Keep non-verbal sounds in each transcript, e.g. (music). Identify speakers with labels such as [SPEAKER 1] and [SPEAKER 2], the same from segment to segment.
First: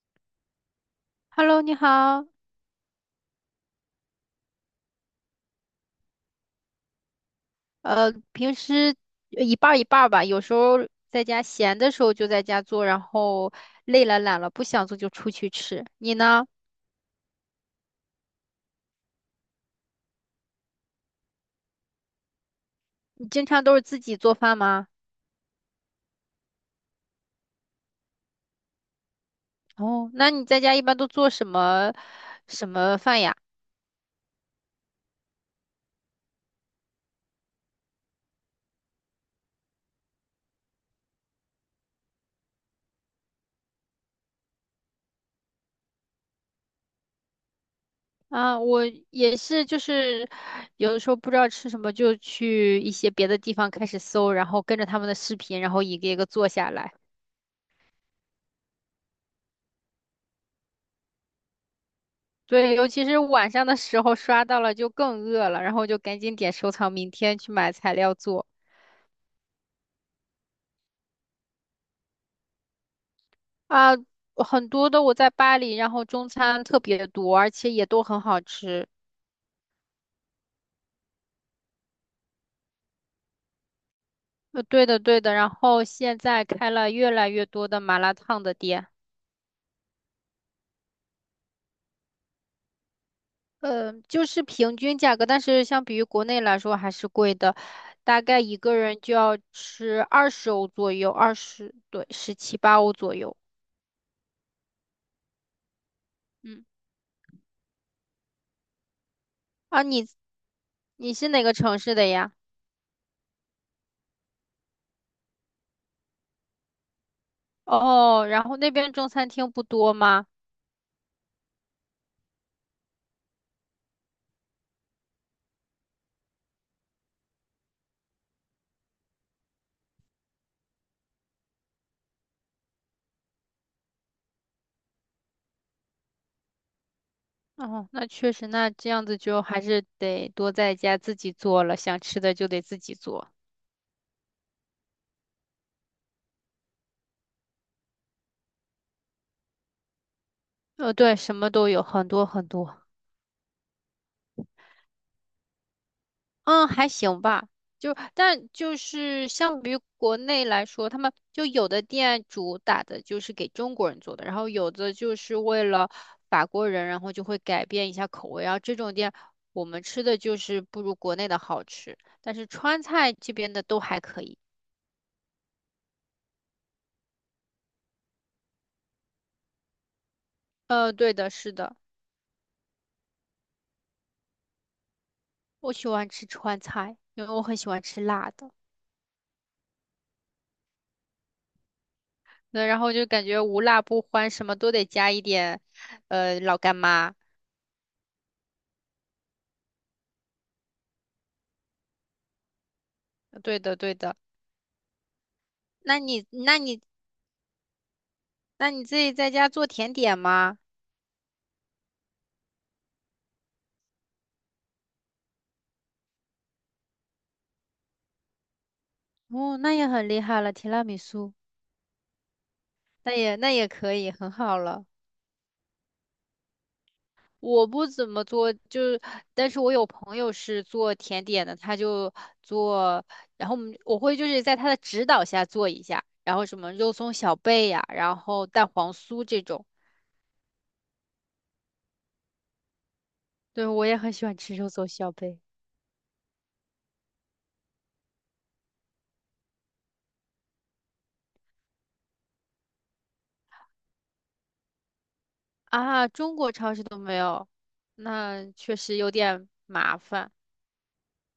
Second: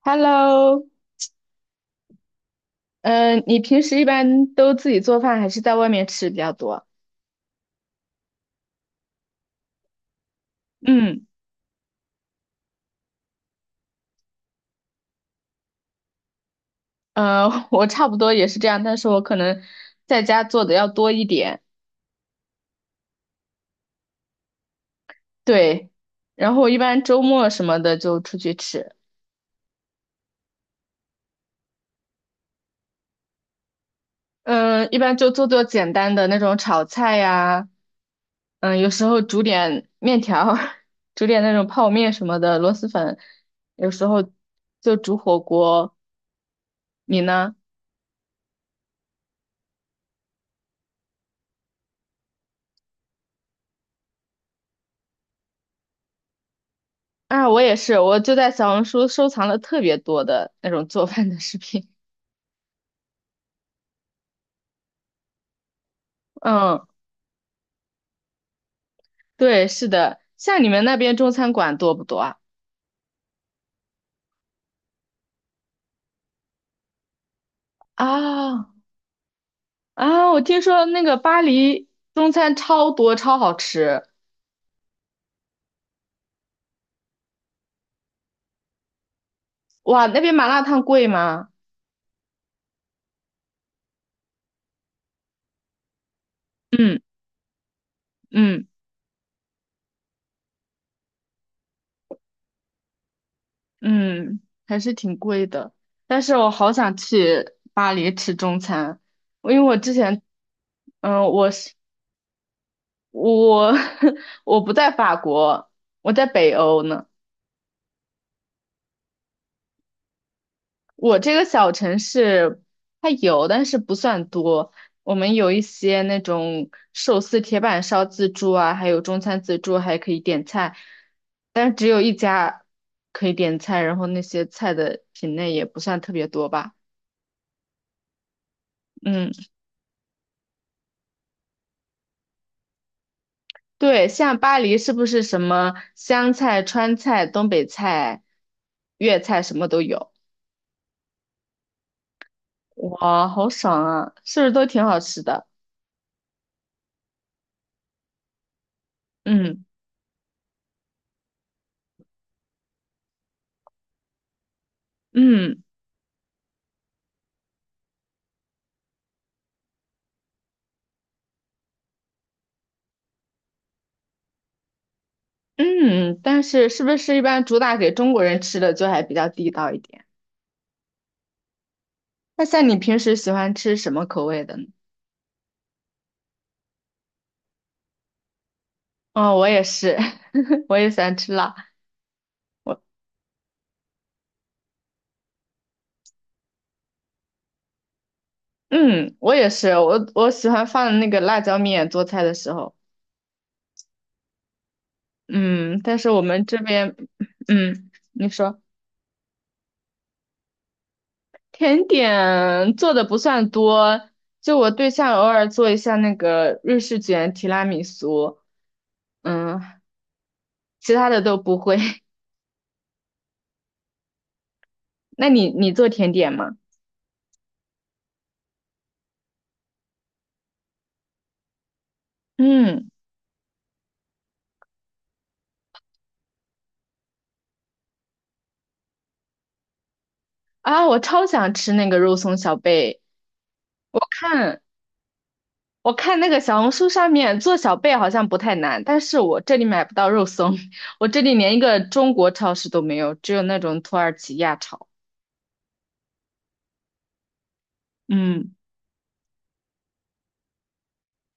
[SPEAKER 1] Hello，
[SPEAKER 2] Hello，你好。
[SPEAKER 1] 嗯，你平时一般都自己做饭还是在外面吃比较多？
[SPEAKER 2] 平时一半儿一半儿吧，有时候在
[SPEAKER 1] 嗯，
[SPEAKER 2] 家闲的时候就在家做，然后累了懒了不想做就出去吃。你呢？
[SPEAKER 1] (laughs) 我差不多也是这样，但是我可能在家做的要多一点。
[SPEAKER 2] 你经常都是自己做饭吗？
[SPEAKER 1] 对，然后我一般周末什么的就出去吃，
[SPEAKER 2] 哦，那你在家一般都做什么饭呀？
[SPEAKER 1] 嗯，一般就做做简单的那种炒菜呀，嗯，有时候煮点面条儿，(laughs) 煮点那种泡面什么的，螺蛳粉，有时候就煮火锅。你呢？
[SPEAKER 2] 啊，我也是，就是有的时候不知道吃什么，就去一些别的地方开始搜，然后跟着他们的视频，然后一个一个做下来。
[SPEAKER 1] 啊，我也是，我就在小红书收藏了特别多的那种做饭的视频。
[SPEAKER 2] 对，尤其是晚上的时候刷到了就更饿了，然后就赶紧
[SPEAKER 1] (laughs)
[SPEAKER 2] 点收
[SPEAKER 1] 嗯，
[SPEAKER 2] 藏，明天去买材料做
[SPEAKER 1] 对，是的，像你们那边中餐馆多不多啊？
[SPEAKER 2] 啊。很多的我在巴黎，然后中餐特别多，而且也都很好
[SPEAKER 1] 啊
[SPEAKER 2] 吃。
[SPEAKER 1] 啊，我听说那个巴黎中餐超多，超好吃。
[SPEAKER 2] 对的对的，然后现在开了越来越多的麻辣烫的店，
[SPEAKER 1] 哇，那边麻辣烫贵吗？
[SPEAKER 2] 就是平均价格，但是相比于国内来说还
[SPEAKER 1] 嗯
[SPEAKER 2] 是贵的，大概一
[SPEAKER 1] 嗯
[SPEAKER 2] 个人就要吃20欧左右，二十，对，17、18欧左右。
[SPEAKER 1] 嗯，还是挺贵的。但是我
[SPEAKER 2] 嗯，
[SPEAKER 1] 好想去巴黎吃中餐，因为我
[SPEAKER 2] 啊，
[SPEAKER 1] 之前，
[SPEAKER 2] 你
[SPEAKER 1] 嗯，
[SPEAKER 2] 是哪
[SPEAKER 1] 我
[SPEAKER 2] 个
[SPEAKER 1] 是
[SPEAKER 2] 城市的呀？
[SPEAKER 1] 我 (laughs) 我不在法国，我在北欧呢。
[SPEAKER 2] 哦，然后那边中餐厅不多吗？
[SPEAKER 1] 我这个小城市它有，但是不算多。我们有一些那种寿司铁板烧自助啊，还有中餐自助，还可以点菜，但是只有一家可以点菜，然后那些菜的品类也不算特别多吧。
[SPEAKER 2] 哦，那确实，那这样子
[SPEAKER 1] 嗯，
[SPEAKER 2] 就还是得多在家自己做了，想吃的就得自己做。
[SPEAKER 1] 对，像巴黎是不是什么湘菜、川菜、东北菜、粤菜什么都有？
[SPEAKER 2] 呃，对，什么都有，很多很多。
[SPEAKER 1] 哇，好爽啊！是不是都挺好吃的？
[SPEAKER 2] 嗯，还行吧。但就是相
[SPEAKER 1] 嗯
[SPEAKER 2] 比于国内来说，他们就有的店主打的就是给中国人做的，然后有的就是
[SPEAKER 1] 嗯。
[SPEAKER 2] 为了法国人，然后就会改变一下口味。然后这种店我们吃的就是不如国内的好吃，但是川菜这边的都还可以。
[SPEAKER 1] 嗯，但是是不是一般主打给中国人吃的就还比较地道一点？
[SPEAKER 2] 呃，对的，是的，
[SPEAKER 1] 那像你平时喜欢吃什么口味的呢？
[SPEAKER 2] 我喜欢吃川菜，因为我很喜欢吃辣的。
[SPEAKER 1] 哦，我也是，(laughs) 我也喜欢吃辣。
[SPEAKER 2] 那然后就感觉无辣不欢，什么都得加一点，老干妈。
[SPEAKER 1] 嗯，我也是，我喜欢放那个辣椒面做菜的时候。
[SPEAKER 2] 对的，对的。
[SPEAKER 1] 嗯，但
[SPEAKER 2] 那
[SPEAKER 1] 是我
[SPEAKER 2] 你，
[SPEAKER 1] 们这
[SPEAKER 2] 那你，
[SPEAKER 1] 边，嗯，你说
[SPEAKER 2] 那你自己在家做甜点吗？
[SPEAKER 1] 甜点做的不算多，就我对象偶尔做一下那个瑞士卷、提拉米苏，
[SPEAKER 2] 哦，
[SPEAKER 1] 嗯，
[SPEAKER 2] 那也很厉害了，提拉
[SPEAKER 1] 其
[SPEAKER 2] 米
[SPEAKER 1] 他的
[SPEAKER 2] 苏，
[SPEAKER 1] 都不会。(laughs)
[SPEAKER 2] 那也可以，很好了。
[SPEAKER 1] 那你做甜点吗？
[SPEAKER 2] 我不怎么做，就是，但是我有朋友是做甜点的，他就
[SPEAKER 1] 嗯。
[SPEAKER 2] 做，然后我会就是在他的指导下做一下，然后什么肉松小贝呀、然后蛋黄酥这种。
[SPEAKER 1] 啊，我超想吃那个肉松小贝。
[SPEAKER 2] 对，我也
[SPEAKER 1] 我
[SPEAKER 2] 很喜欢吃
[SPEAKER 1] 看
[SPEAKER 2] 肉松小贝
[SPEAKER 1] 我看那个小红书上面做小贝好像不太难，但是我这里买不到肉松，(laughs) 我这里连一个中国超市都没有，只有那种土耳其亚超。
[SPEAKER 2] 啊，中国超市都没有，那
[SPEAKER 1] 嗯，
[SPEAKER 2] 确实有点麻烦。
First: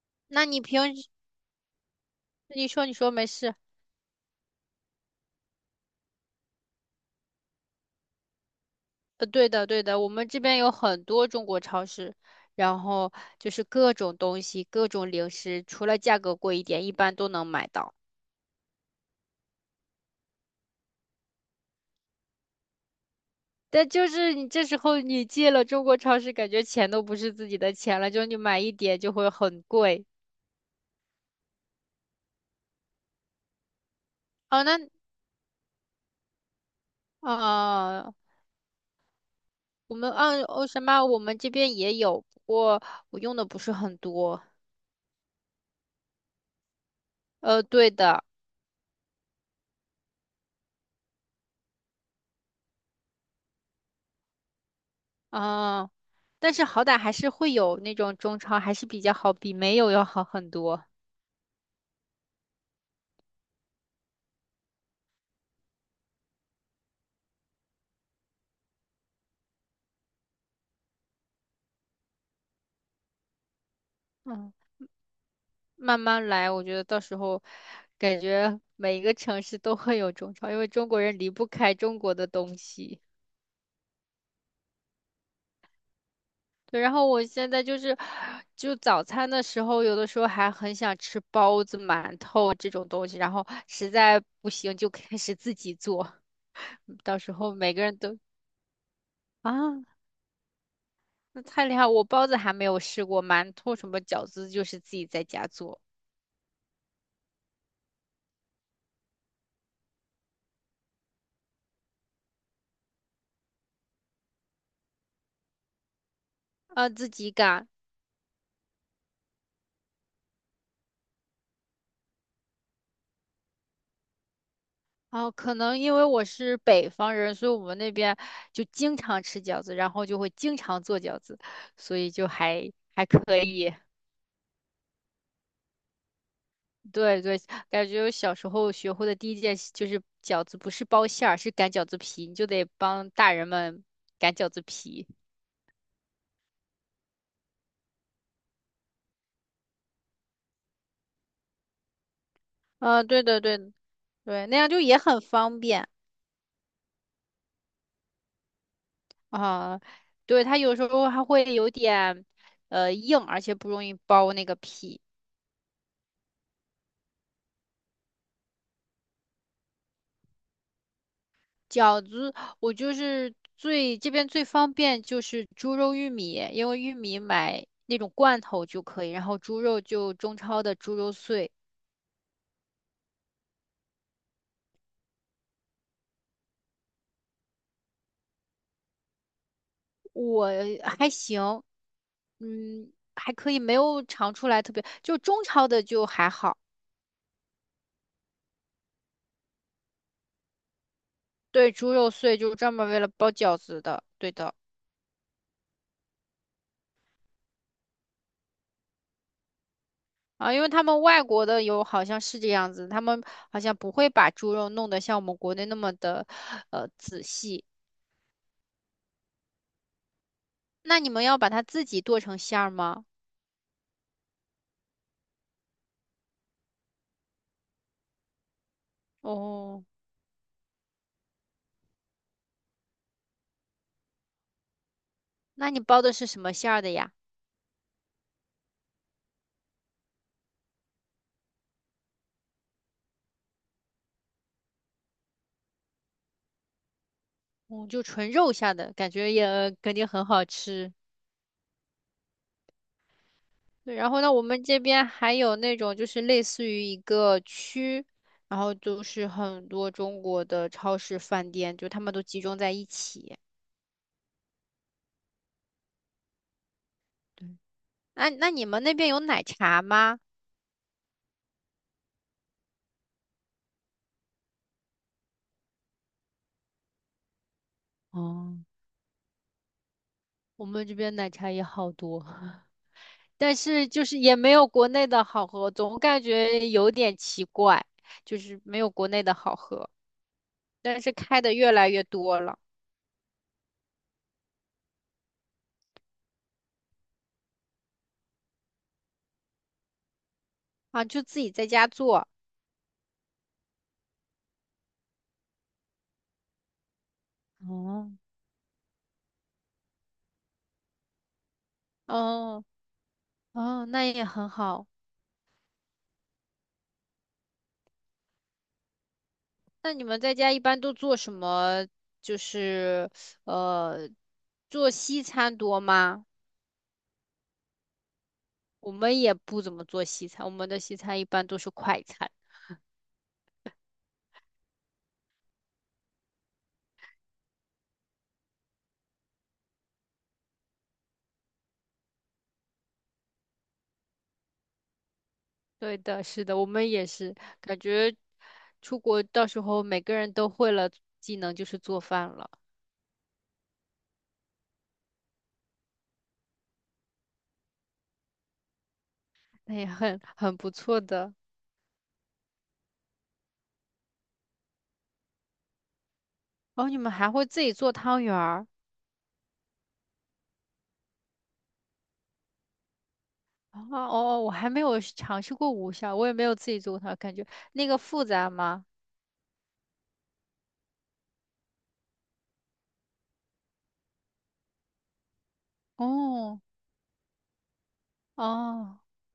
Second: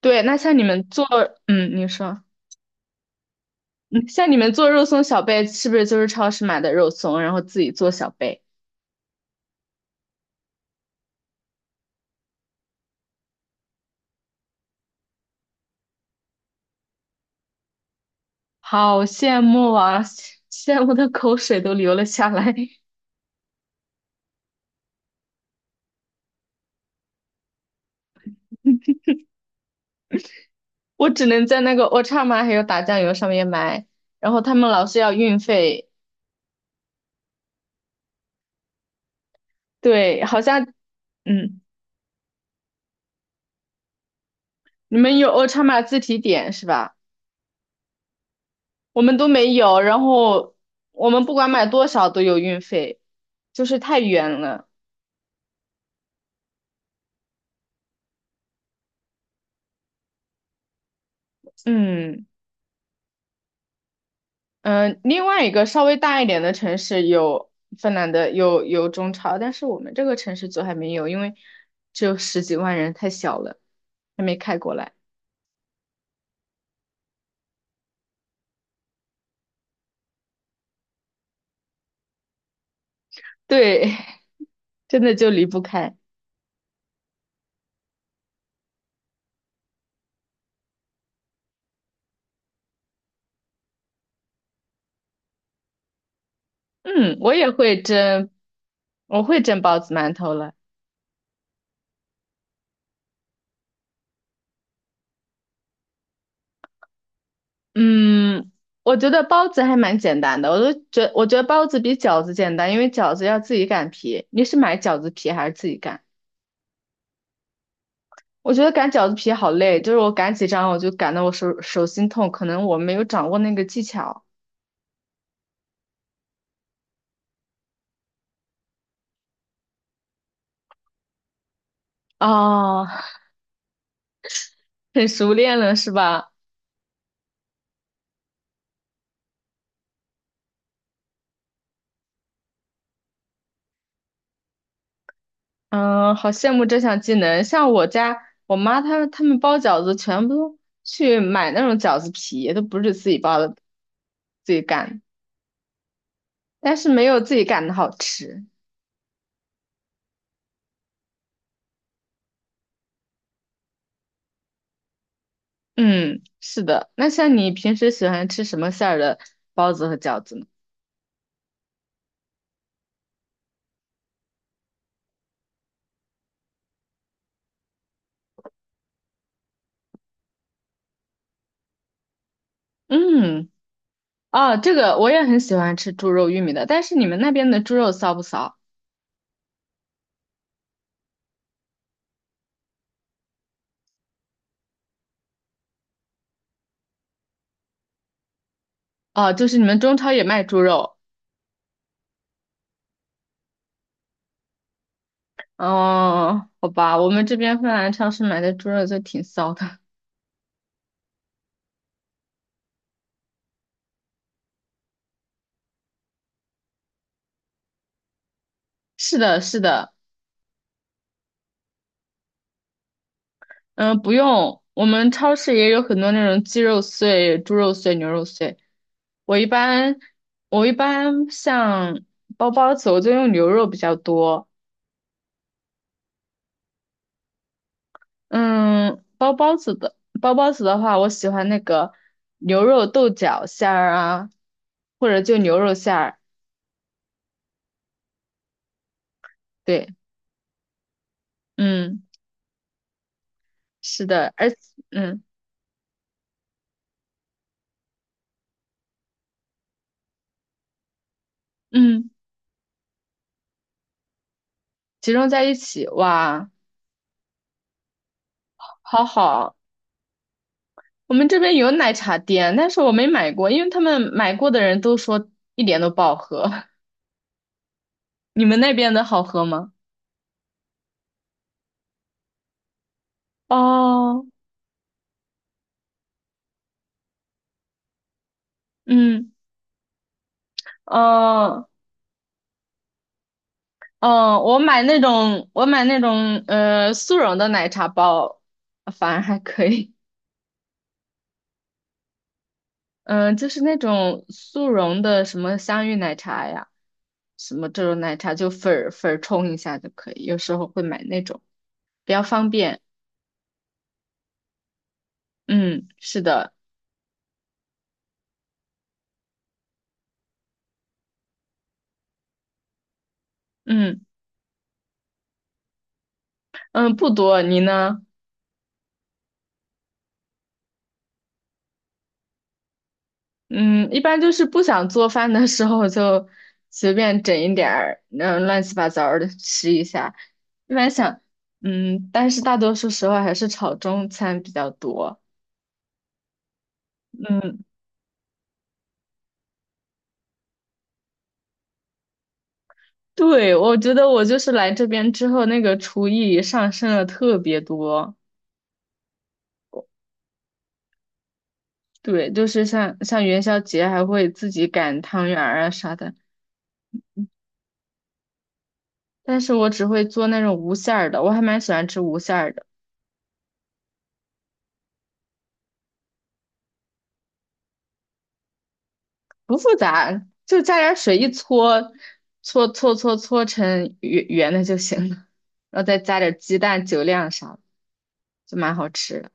[SPEAKER 1] 对，那
[SPEAKER 2] 那
[SPEAKER 1] 像
[SPEAKER 2] 你
[SPEAKER 1] 你们
[SPEAKER 2] 平
[SPEAKER 1] 做，
[SPEAKER 2] 时
[SPEAKER 1] 嗯，你说，
[SPEAKER 2] 你说你说没事。
[SPEAKER 1] 嗯，像你们做肉松小贝，是不是就是超市买的肉松，然后自己做小贝？
[SPEAKER 2] 呃，对的，对的，我们这边有很多中国超市，然后就是各种东西、各种零食，除了价格贵一点，一般都能买到。
[SPEAKER 1] 好羡慕啊，羡慕的口水都流了下来。(laughs)
[SPEAKER 2] 但就是你这时候你进了中国超市，感觉钱都不是自己的钱了，就你买一点就会很贵。
[SPEAKER 1] 我只能在那个 Ochama 还有打酱油上面买。然后他
[SPEAKER 2] 哦，
[SPEAKER 1] 们
[SPEAKER 2] 那
[SPEAKER 1] 老是要运费，
[SPEAKER 2] 啊、我们
[SPEAKER 1] 对，好
[SPEAKER 2] 按
[SPEAKER 1] 像
[SPEAKER 2] 哦什么，我们这
[SPEAKER 1] 嗯，
[SPEAKER 2] 边也有，不过我用的不是很多。
[SPEAKER 1] 你们有 OLT 自提点是吧？
[SPEAKER 2] 呃，对的，
[SPEAKER 1] 我们都没有，然后我们不管买多少都有运费，就是太远了。
[SPEAKER 2] 啊、但是好歹还是会有那种中超，还是比较好，比没有要好很多。
[SPEAKER 1] 嗯嗯，另外一个稍微大一点的城市有芬兰的有中超，但是我们这个城市就还没有，因为只有十几万人，太小了，还没
[SPEAKER 2] 嗯。
[SPEAKER 1] 开过来。
[SPEAKER 2] 慢慢来，我觉得到时候感觉每一个城市都会有中超，因为中国人离不开中国的东西。
[SPEAKER 1] 对，(laughs) 真的就离不开。
[SPEAKER 2] 对，然后我现在就是，就早餐的时候，有的时候还很想吃包子、馒头这种东西，然后实在不行就开始自己做。嗯
[SPEAKER 1] 嗯，
[SPEAKER 2] 到时
[SPEAKER 1] 我也
[SPEAKER 2] 候每
[SPEAKER 1] 会
[SPEAKER 2] 个人都
[SPEAKER 1] 蒸，我会蒸包
[SPEAKER 2] 啊，
[SPEAKER 1] 子馒头了。
[SPEAKER 2] 那太厉害！我包子还没有试过，馒头什么饺子就是自己在家做，
[SPEAKER 1] 嗯，我觉得包子还蛮简单的，我觉得包子比饺子简单，因为饺子要自己擀皮。你是买饺子皮还是自己擀？
[SPEAKER 2] 啊，自己擀。
[SPEAKER 1] 我觉得擀饺子皮好累，就是我擀几张我就擀得我手心痛，可能我没有掌握那个技巧。
[SPEAKER 2] 哦，可能因为我是北方人，所以我们那边就经常吃饺子，然后就会经常做饺子，所以就还
[SPEAKER 1] 哦，
[SPEAKER 2] 还可以。
[SPEAKER 1] 很熟练了是吧？
[SPEAKER 2] 对对，感觉我小时候学会的第一件事就是饺子不是包馅儿，是擀饺子皮，你就得帮大人们擀饺子皮。
[SPEAKER 1] 嗯，好羡慕这项技能。像我家我妈他们包饺子全部都去买那种饺子皮，都不是
[SPEAKER 2] 嗯，
[SPEAKER 1] 自己
[SPEAKER 2] 对
[SPEAKER 1] 包
[SPEAKER 2] 的
[SPEAKER 1] 的，
[SPEAKER 2] 对的对，
[SPEAKER 1] 自
[SPEAKER 2] 那
[SPEAKER 1] 己
[SPEAKER 2] 样就也
[SPEAKER 1] 擀，
[SPEAKER 2] 很方便
[SPEAKER 1] 但是没有自己擀的好吃。
[SPEAKER 2] 啊。对，它有时候还会有点硬，而且不容易包那个皮。
[SPEAKER 1] 嗯，是的。那像你平时喜欢吃什么馅儿的包子和饺子呢？
[SPEAKER 2] 饺子，我就是这边最方便就是猪肉玉米，因为玉米买那种罐头就可以，然后猪肉就中超的猪肉碎，
[SPEAKER 1] 嗯，哦，这个我也很喜欢吃猪肉玉米的，但是你们那边的猪肉骚不骚？
[SPEAKER 2] 我还行，嗯，还可以，没有尝出来特别，就中超的就还好。
[SPEAKER 1] 哦，就是你们中超也卖猪肉。
[SPEAKER 2] 对，猪肉碎就是专门为了包饺子的，对的
[SPEAKER 1] 哦，好吧，我们这边芬兰超市买的猪肉就挺骚的。
[SPEAKER 2] 啊，因为他们外国的有好像是这样子，他们好像不会把猪肉弄得像我们国内那么的仔细。
[SPEAKER 1] (laughs) 是的，是的，
[SPEAKER 2] 那你们要把它自己剁成馅儿吗？
[SPEAKER 1] 嗯，不用，我们超市也有很多那种鸡肉碎、猪肉碎、牛肉碎。我一
[SPEAKER 2] 哦，
[SPEAKER 1] 般，我一般像包包子，我就用牛肉比较多。
[SPEAKER 2] 那你包的是什么馅儿的呀？
[SPEAKER 1] 嗯，包包子的话，我喜欢那个牛肉豆角馅儿啊，或者就牛肉馅儿。
[SPEAKER 2] 哦，就纯肉馅儿的，感觉也
[SPEAKER 1] 对，
[SPEAKER 2] 肯定很好吃。
[SPEAKER 1] 嗯，
[SPEAKER 2] 对，
[SPEAKER 1] 是
[SPEAKER 2] 然后
[SPEAKER 1] 的，
[SPEAKER 2] 呢，我们这边
[SPEAKER 1] 嗯
[SPEAKER 2] 还有那种就是类似于一个区，然后就是很多中国的超市、饭店，就他
[SPEAKER 1] 嗯，
[SPEAKER 2] 们都集中在一起。
[SPEAKER 1] 集中在一起，哇，
[SPEAKER 2] 对，那你们那
[SPEAKER 1] 好
[SPEAKER 2] 边有奶
[SPEAKER 1] 好。
[SPEAKER 2] 茶吗？
[SPEAKER 1] 我们这边有奶茶店，但是我没买过，因为他们买过的人都说一点都不好喝。(laughs) 你
[SPEAKER 2] 哦，
[SPEAKER 1] 们那边的好喝吗？
[SPEAKER 2] 我们这边奶茶也好多，(laughs) 但是就是
[SPEAKER 1] 哦，
[SPEAKER 2] 也没有国内的好喝，总感觉有点奇怪，就是没有国内
[SPEAKER 1] 嗯，
[SPEAKER 2] 的好喝。但是开的
[SPEAKER 1] 哦，
[SPEAKER 2] 越来越多了
[SPEAKER 1] 嗯，我买那种，速溶的奶茶包，反而还可以。
[SPEAKER 2] 啊，就自己在家做。
[SPEAKER 1] 嗯，就是那种速溶的什么香芋奶茶呀，什么这种
[SPEAKER 2] 哦，
[SPEAKER 1] 奶茶，就粉儿粉儿冲一下就可以。有时候会买那种，比较方
[SPEAKER 2] 哦
[SPEAKER 1] 便。
[SPEAKER 2] 哦，那也很好。
[SPEAKER 1] 嗯，是的，
[SPEAKER 2] 那你们在家一般都做什么？就是
[SPEAKER 1] 嗯
[SPEAKER 2] 呃，做西餐多吗？
[SPEAKER 1] 嗯，不多。你呢？
[SPEAKER 2] 我们也不怎么做西餐，我们的西餐一般都是快餐。
[SPEAKER 1] 嗯，一般就是不想做饭的时候就随便整一点儿，嗯，乱七八糟的吃一下。一般想，嗯，但是大多数时候还是炒中餐比较多。
[SPEAKER 2] 对的，是的，我们也是，
[SPEAKER 1] 嗯，
[SPEAKER 2] 感觉出国到时候每个人都会了技能，就是做饭了，
[SPEAKER 1] 对，我觉得我就是来这边之后，那个厨艺上升了特别多。
[SPEAKER 2] 那也很很不错的。
[SPEAKER 1] 对，就是像元宵节还会自己擀汤圆儿啊啥的，
[SPEAKER 2] 哦，你们还会自己做汤圆儿。
[SPEAKER 1] 但是我只会做那种无馅儿的，我还蛮喜欢吃无馅儿的。
[SPEAKER 2] 啊，哦，哦，我还没有是尝试过无效，我也没有自己做过它，感觉那个复杂吗？
[SPEAKER 1] 不复杂，就加点儿水一搓，搓搓搓搓成圆圆的就行了，然后再加点儿鸡
[SPEAKER 2] 哦
[SPEAKER 1] 蛋、酒酿啥的，就蛮好
[SPEAKER 2] 哦，
[SPEAKER 1] 吃的。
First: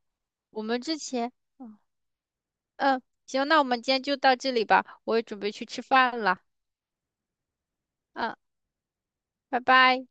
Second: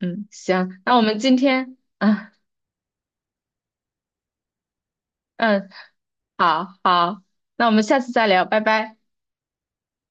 [SPEAKER 1] 嗯，
[SPEAKER 2] 我
[SPEAKER 1] 行，
[SPEAKER 2] 们
[SPEAKER 1] 那
[SPEAKER 2] 之
[SPEAKER 1] 我们
[SPEAKER 2] 前，
[SPEAKER 1] 今天，
[SPEAKER 2] 嗯
[SPEAKER 1] 啊，
[SPEAKER 2] 嗯，行，那我们今天就到这里吧，我也准备去
[SPEAKER 1] 嗯，
[SPEAKER 2] 吃饭了，
[SPEAKER 1] 好好，那我们下次再
[SPEAKER 2] 嗯，
[SPEAKER 1] 聊，拜拜。
[SPEAKER 2] 拜拜。